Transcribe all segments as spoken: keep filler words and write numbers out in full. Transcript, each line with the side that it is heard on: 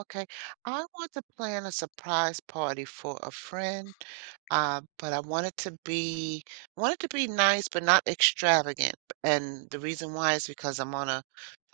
right: Okay, I want to plan a surprise party for a friend, uh, but I want it to be I want it to be nice, but not extravagant. And the reason why is because I'm on a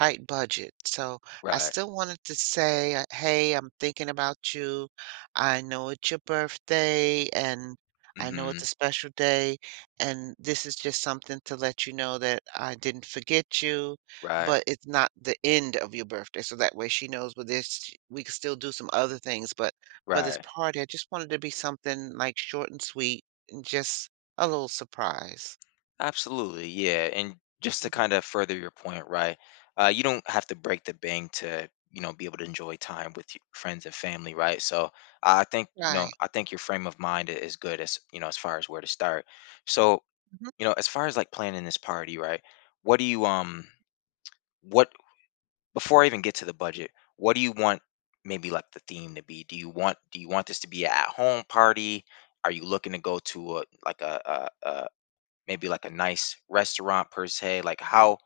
right: tight budget. So I
left: Right.
right: still wanted to say, uh, "Hey, I'm thinking about you. I know it's your birthday, and I know it's a
left: Hmm.
right: special day, and this is just something to let you know that I didn't forget you."
left: Right.
right: But it's not the end of your birthday, so that way she knows, well, this we can still do some other things, but for this
left: Right.
right: party, I just wanted to be something, like, short and sweet and just a little surprise.
left: Absolutely. Yeah. And just to
right: Mhm.
left: kind of further your point, right? Uh, you don't have to break the bank to, you know, be able to enjoy time with your friends and family, right? So I think, you know,
right: Right.
left: I think your frame of mind i- is good as, you know, as far as where to start. So,
right: Mhm.
left: you know, as far as like planning this party, right? What do you um what Before I even get to the budget, what do you want, maybe like the theme to be? Do you want do you want this to be an at home party? Are you looking to go to a like a, a, a maybe like a nice restaurant per se? Like how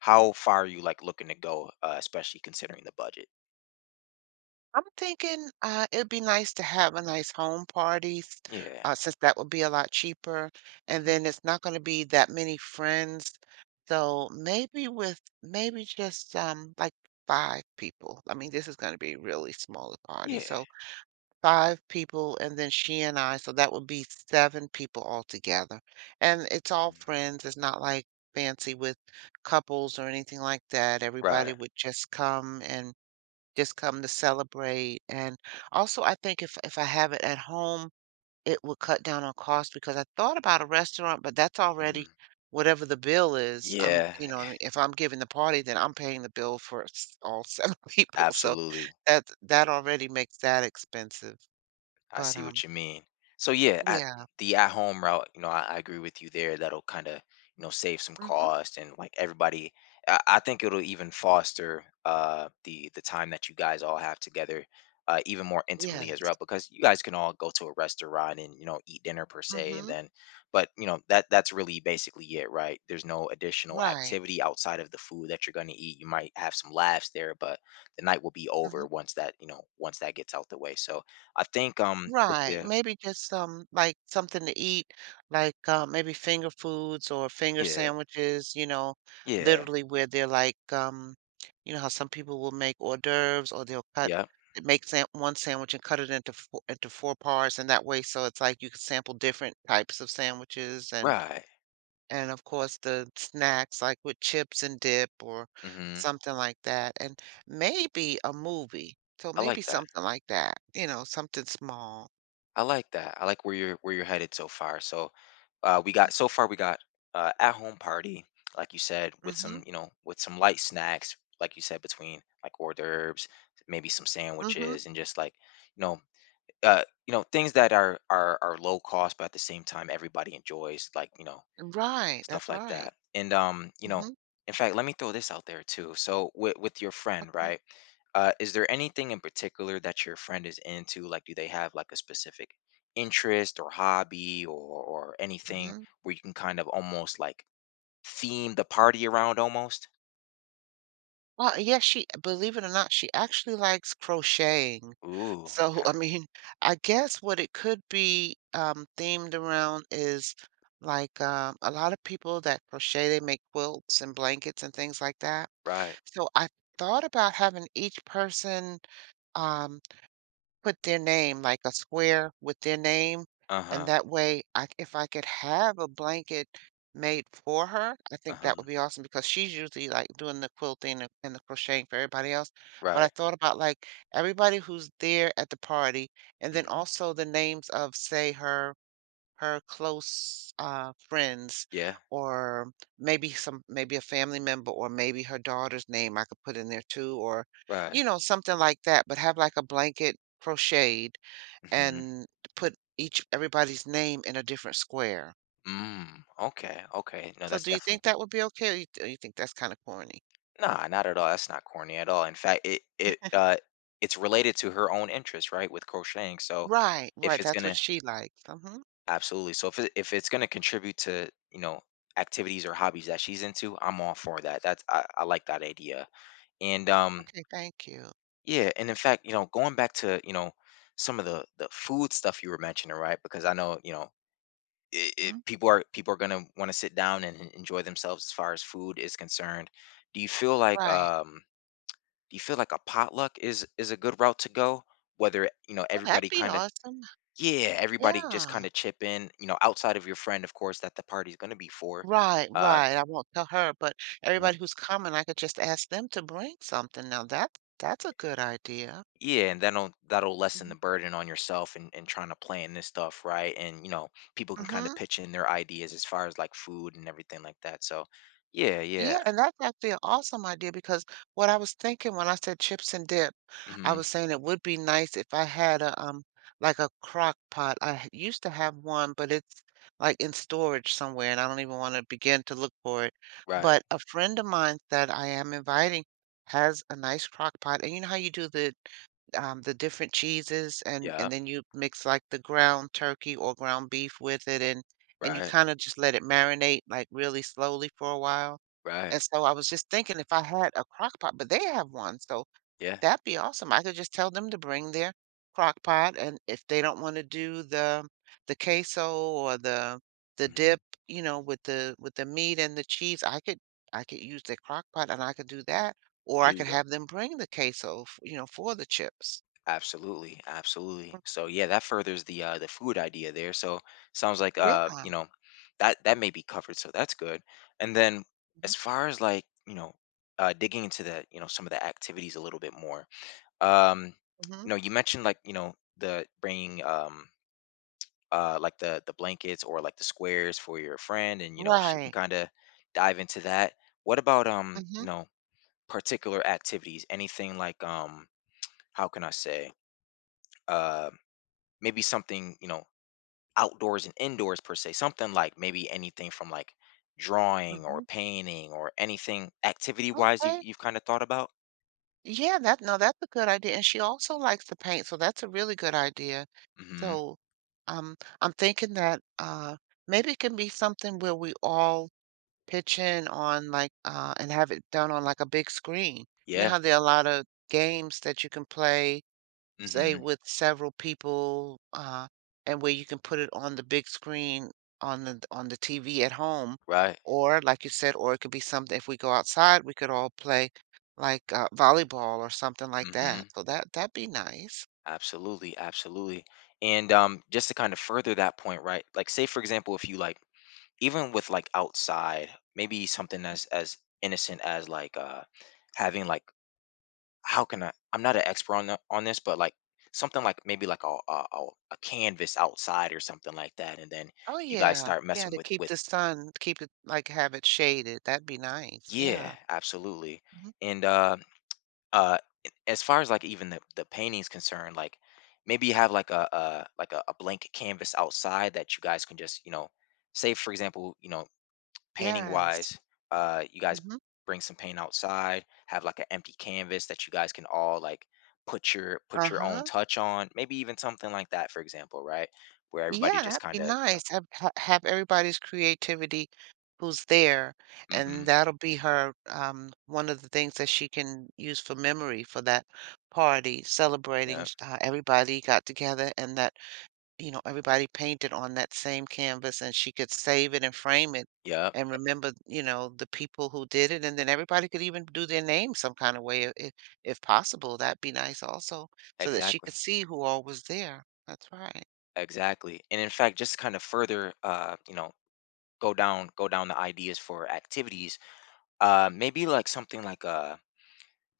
left: How far are you like looking to go, uh, especially considering the budget?
right: I'm thinking, uh, it'd be nice to have a nice home party, s
left: Yeah.
right: uh, since that would be a lot cheaper, and
left: Hmm.
right: then it's not gonna be that many friends, so maybe with maybe just, um, like, five people. I mean, this is gonna be a really small party,
left: Yeah.
right: so five people and then she and I, so that would be seven people altogether. And it's all
left: Mhm.
right: friends, it's not like fancy with couples or anything like that. Everybody
left: Right.
right: would just come and just come to celebrate. And also I think if if I have it at home, it would cut down on cost because I thought about a restaurant, but that's already
left: Hmm.
right: whatever the bill is. I'm,
left: Yeah.
right: you know, what I mean? If I'm giving the party, then I'm paying the bill for s- all seven people. So
left: Absolutely.
right: that that already makes that expensive.
left: I
right: But,
left: see
right: um,
left: what you mean. So yeah, at
right: yeah.
left: the at home route, you know, I, I agree with you there. That'll kind of, you know save some
right: Mhm.
left: cost and like everybody. I, I think it'll even foster uh the the time that you guys all have together. Uh, even more intimately as
right: Yes.
left: well, because you guys can all go to a restaurant and you know eat dinner per se, and
right: Mhm.
left: then, but you know that that's really basically it. Right there's no additional
right: Right.
left: activity outside of the food that you're going to eat. You might have some laughs there, but the night will be
right: Mm
left: over
right: mhm.
left: once that, you know once that gets out the way. So I think, um, with
right: Right,
left: the,
right: maybe just some like, something to eat, like, uh, maybe finger foods or finger
left: yeah,
right: sandwiches, you know,
left: yeah,
right: literally where they're like, um, you know how some people will make hors d'oeuvres or they'll cut
left: yep,
right: make sam one sandwich and cut it into fo into four parts, and that way so it's like you can sample different types of sandwiches and
left: right,
right: And, of course, the snacks, like, with chips and dip or
left: mhm,
right: something like that, and maybe a movie. So,
left: I
right: maybe
left: like that,
right: something like that, you know, something small.
left: I like that, I like where you're where you're headed so far, so, uh, we got so far, we got, uh, at home party, like you said,
right: Mm
left: with some,
right: mhm.
left: you know, with some light snacks, like you said, between, like, hors d'oeuvres, maybe some
right: Mm mhm.
left: sandwiches, and just, like, you know, uh, you know, things that are are are low cost, but at the same time everybody enjoys, like, you know,
right: Right,
left: stuff
right: that's
left: like that.
right: right.
left: And um, you
right: Mm
left: know,
right: mhm.
left: in fact, let me throw this out there too. So with with your friend,
right: Okay.
left: right? Uh, is there anything in particular that your friend is into? Like, do they have like a specific interest or hobby or or anything
right: Mhm.
left: where you can kind of almost like theme the party around almost?
right: Well, yeah, she believe it or not, she actually likes crocheting.
left: Ooh,
right: So,
left: okay,
right: I mean, I guess what it could be um, themed around is like um, a lot of people that crochet, they make quilts and blankets and things like that.
left: right.
right: So I thought about having each person um, put their name, like a square with their name,
left: Uh
right: and
left: huh.
right: that way I if I could have a blanket made for her, I
left: Uh
right: think
left: huh.
right: that would be awesome because she's usually, like, doing the quilting and and the crocheting for everybody else, but I
left: Right.
right: thought about, like, everybody who's there at the party, and then
left: Mhm.
right: also the names of, say, her her close uh, friends
left: Yeah.
right: or maybe some maybe a family member or maybe her daughter's name I could put in there too or
left: Right.
right: you know something like that but have like a blanket crocheted
left: Hmm.
right: and put each everybody's name in a different square.
left: Mm, okay. Okay. No,
right: So
left: that's
right: do you
left: definitely.
right: think that would be okay or you, or you think that's kind of corny?
left: Nah, not at all. That's not corny at all. In fact, it it uh it's related to her own interest, right, with crocheting. So
right: Right,
left: if
right: right.
left: it's
right: That's what
left: gonna
right: she likes. Hmm.
left: absolutely, so if it, if it's gonna contribute to, you know activities or hobbies that she's into, I'm all for that. That's, I, I like that idea. And um
right: Okay, thank you.
left: yeah, and in fact, you know, going back to, you know some of the the food stuff you were mentioning, right? Because I know, you know it, it,
right: Mhm.
left: people are people are gonna want to sit down and en- enjoy themselves as far as food is concerned. Do you feel like
right: Right.
left: um Do you feel like a potluck is is a good route to go? Whether, you know,
right: Oh, that'd
left: everybody
right: be
left: kinda,
right: awesome.
left: yeah, everybody just
right: Yeah.
left: kinda chip in, you know, outside of your friend, of course, that the party's gonna be for.
right: Right,
left: Um,
right: right. I won't tell her, but
left: you know
right: everybody who's coming, I could just ask them to bring something. Now that that's a good idea.
left: yeah, and that'll that'll lessen the
right: Mhm.
left: burden on yourself, and, and trying to plan this stuff, right? And you know, people can kind of
right: Mhm.
left: pitch in their ideas as far as like food and everything like that. So yeah, yeah.
right: Yeah, and that's actually an awesome idea because what I was thinking when I said chips and dip, I
left: Hmm.
right: was saying it would be nice if I had a um like a crock pot. I h- used to have one, but it's like in storage somewhere, and I don't even want to begin to look for it.
left: Right.
right: But a friend of mine that I am inviting has a nice crock pot, and you know how you do the um, the different cheeses and
left: Yeah.
right: and then you mix like the ground turkey or ground beef with it and and you
left: Right.
right: kind of just let it marinate like really slowly for a while.
left: Right.
right: And so I was just thinking if I had a crock pot, but they have one, so
left: Yeah.
right: that'd be awesome. I could just tell them to bring their crock pot and if they don't want to do the the queso or the the
left: Hmm.
right: dip, you know, with the with the meat and the cheese, I could I could use their crock pot and I could do that. Or
left: There
right: I
left: you
right: could
left: go.
right: have them bring the queso, f- you know, for the chips.
left: Absolutely, absolutely. So yeah, that furthers the uh the food idea there. So sounds like uh,
right: Yeah.
left: you know, that that may be covered, so that's good. And then
right: Mm
left: as far as like, you know, uh digging into the, you know, some of the activities a little bit more. Um,
right: mhm.
left: you know, you mentioned like, you know, the bringing um uh like the the blankets or like the squares for your friend, and you know, she can
right: Right.
left: kind of dive into that. What about um,
right: Mm.
left: you
right: Mhm.
left: know, particular activities? Anything like um how can I say? Uh, maybe something, you know outdoors and indoors per se, something like maybe anything from like
right: Mm
left: drawing or
right: mhm.
left: painting or anything activity wise you've,
right: Okay.
left: you've kind of thought about.
right: Yeah, that no, that's a good idea, and she also likes to paint, so that's a really good idea.
left: Mm-hmm.
right: So, um, I'm thinking that, uh, maybe it can be something where we all pitch in on, like, uh and have it done on, like, a big screen. You know
left: Yeah.
right: how there are a lot of games that you can play say
left: Mm-hmm.
right: with several people, uh, and where you can put it on the big screen on the on the T V at home,
left: Right.
right: or like you said, or it could be something if we go outside, we could all play like uh, volleyball or something like that.
left: Mm-hmm.
right: So that that'd be nice.
left: Absolutely, absolutely. And um just to kind of further that point, right, like say for example, if you like, even with like outside, maybe something as as innocent as like uh having like, how can I? I'm not an expert on the, on this, but like something like maybe like a, a a a canvas outside or something like that, and then
right: Oh
left: you guys
right: yeah,
left: start
right: yeah,
left: messing
right: to
left: with
right: keep
left: with
right: the sun, keep it like have it shaded. That'd be nice.
left: yeah,
right: Yeah.
left: absolutely.
right: Mhm.
left: And uh, uh, as far as like even the the painting's concerned, like maybe you have like a, a like a, a blank canvas outside that you guys can just, you know say for example, you know painting
right: Yes.
left: wise, uh, you guys
right: Hmm.
left: bring some paint outside, have like an empty canvas that you guys can all like put your put your own
right: Uh-huh.
left: touch on, maybe even something like that, for example, right? Where
right: Yeah,
left: everybody
right: that'd
left: just kind
right: be
left: of, you know,
right: nice. Have ha have everybody's creativity who's there,
left: mm-hmm,
right: and that'll be her, um, one of the things that she can use for memory for that party,
left: yeah,
right: celebrating sh uh, everybody got together and that, you know, everybody painted on that same canvas, and she could save it and frame it
left: yeah,
right: and remember, you know, the people who did it, and then everybody could even do their name some kind of way if if possible. That'd be nice also so that she
left: exactly,
right: could see who all was there. That's right.
left: exactly. And in fact, just kind of further, uh, you know, go down go down the ideas for activities. Uh, maybe like something like a,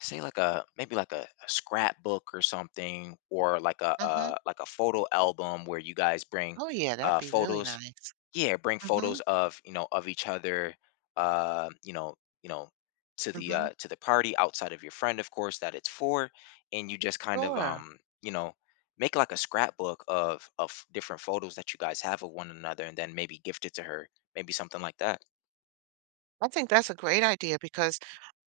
left: say like a, maybe like a, a scrapbook or something, or like a,
right: Mhm.
left: uh, like a photo album where you guys bring
right: Oh, yeah, that'd
left: uh
right: be really
left: photos,
right: nice.
left: yeah, bring
right: Mm
left: photos
right: mhm.
left: of, you know of each other, uh you know you know to
right: Mm
left: the uh
right: mhm.
left: to the party, outside of your friend, of course, that it's for, and you just kind of
right: Sure.
left: um you know make like a scrapbook of of different photos that you guys have of one another, and then maybe gift it to her, maybe something like that.
right: I think that's a great idea because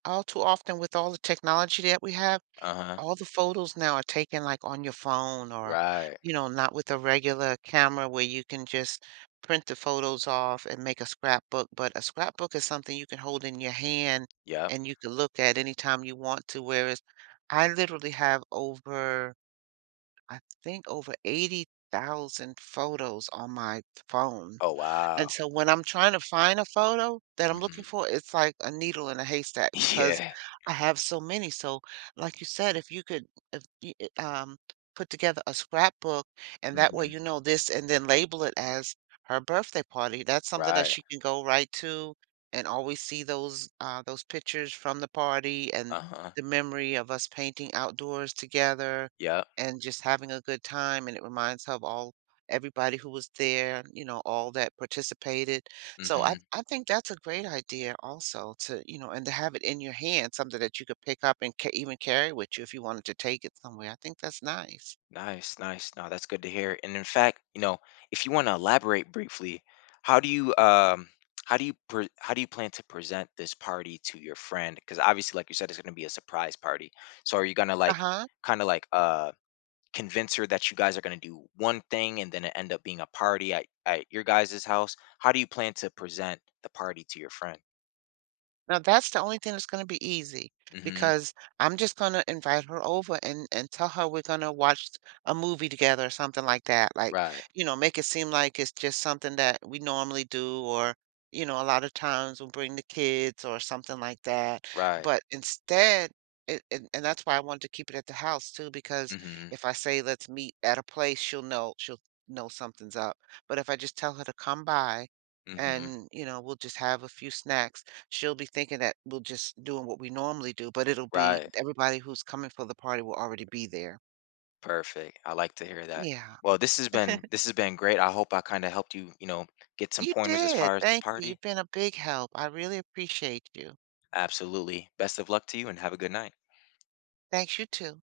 right: all too often with all the technology that we have,
left: Uh-huh.
right: all the photos now are taken, like, on your phone or,
left: Right.
right: you know, not with a regular camera where you can just print the photos off and make a scrapbook, but a scrapbook is something you can hold in your hand
left: Yep.
right: and you can look at anytime you want to, whereas I literally have over I think over eighty thousand photos on my phone.
left: Oh
right: And
left: wow.
right: so when I'm trying to find a photo that I'm looking
left: Hmm.
right: for, it's like a needle in a haystack because
left: Yeah.
right: I have so many. So like you said, if you could if you, uh, um put together a scrapbook and that way
left: Mhm.
right: you know this and then label it as her birthday party, that's something that
left: Right.
right: she can go right to and always see those uh those pictures from the party and
left: Uh-huh.
right: the memory of us painting outdoors together
left: Yep.
right: and just having a good time and it reminds her of all everybody who was there, you know, all that participated. So I,
left: Mhm.
right: I think that's a great idea also to, you know, and to have it in your hand, something that you could pick up and ca- even carry with you if you wanted to take it somewhere. I think that's nice.
left: Nice, nice. No, that's good to hear. And in fact, you know, if you want to elaborate briefly, how do you um how do you pre- how do you plan to present this party to your friend? Because obviously, like you said, it's going to be a surprise party. So are you going to
right: Uh
left: like
right: huh.
left: kind of like uh convince her that you guys are going to do one thing, and then it end up being a party at, at your guys' house? How do you plan to present the party to your friend?
right: Now that's the only thing that's gonna be easy
left: Mhm.
right: because I'm just gonna invite her over and and tell her we're gonna watch a movie together or something like that. Like,
left: Right.
right: you know, make it seem like it's just something that we normally do or, you know, a lot of times we'll bring the kids or something like that.
left: Right.
right: But instead, it, and, and that's why I wanted to keep it at the house too, because
left: Mhm.
right: if I say let's meet at a place, she'll know she'll know something's up. But if I just tell her to come by
left: Mhm.
right: and, you know, we'll just have a few snacks she'll be thinking that we're just doing what we normally do, but it'll be
left: Right.
right: everybody who's coming for the party will already be there.
left: Perfect. I like to hear that.
right: Yeah.
left: Well, this has been this has been great. I hope I kind of helped you, you know, get some
right: You
left: pointers as
right: did.
left: far as the
right: Thank you.
left: party.
right: You've been a big help. I really appreciate you.
left: Absolutely. Best of luck to you, and have a good night.
right: Thanks, you too.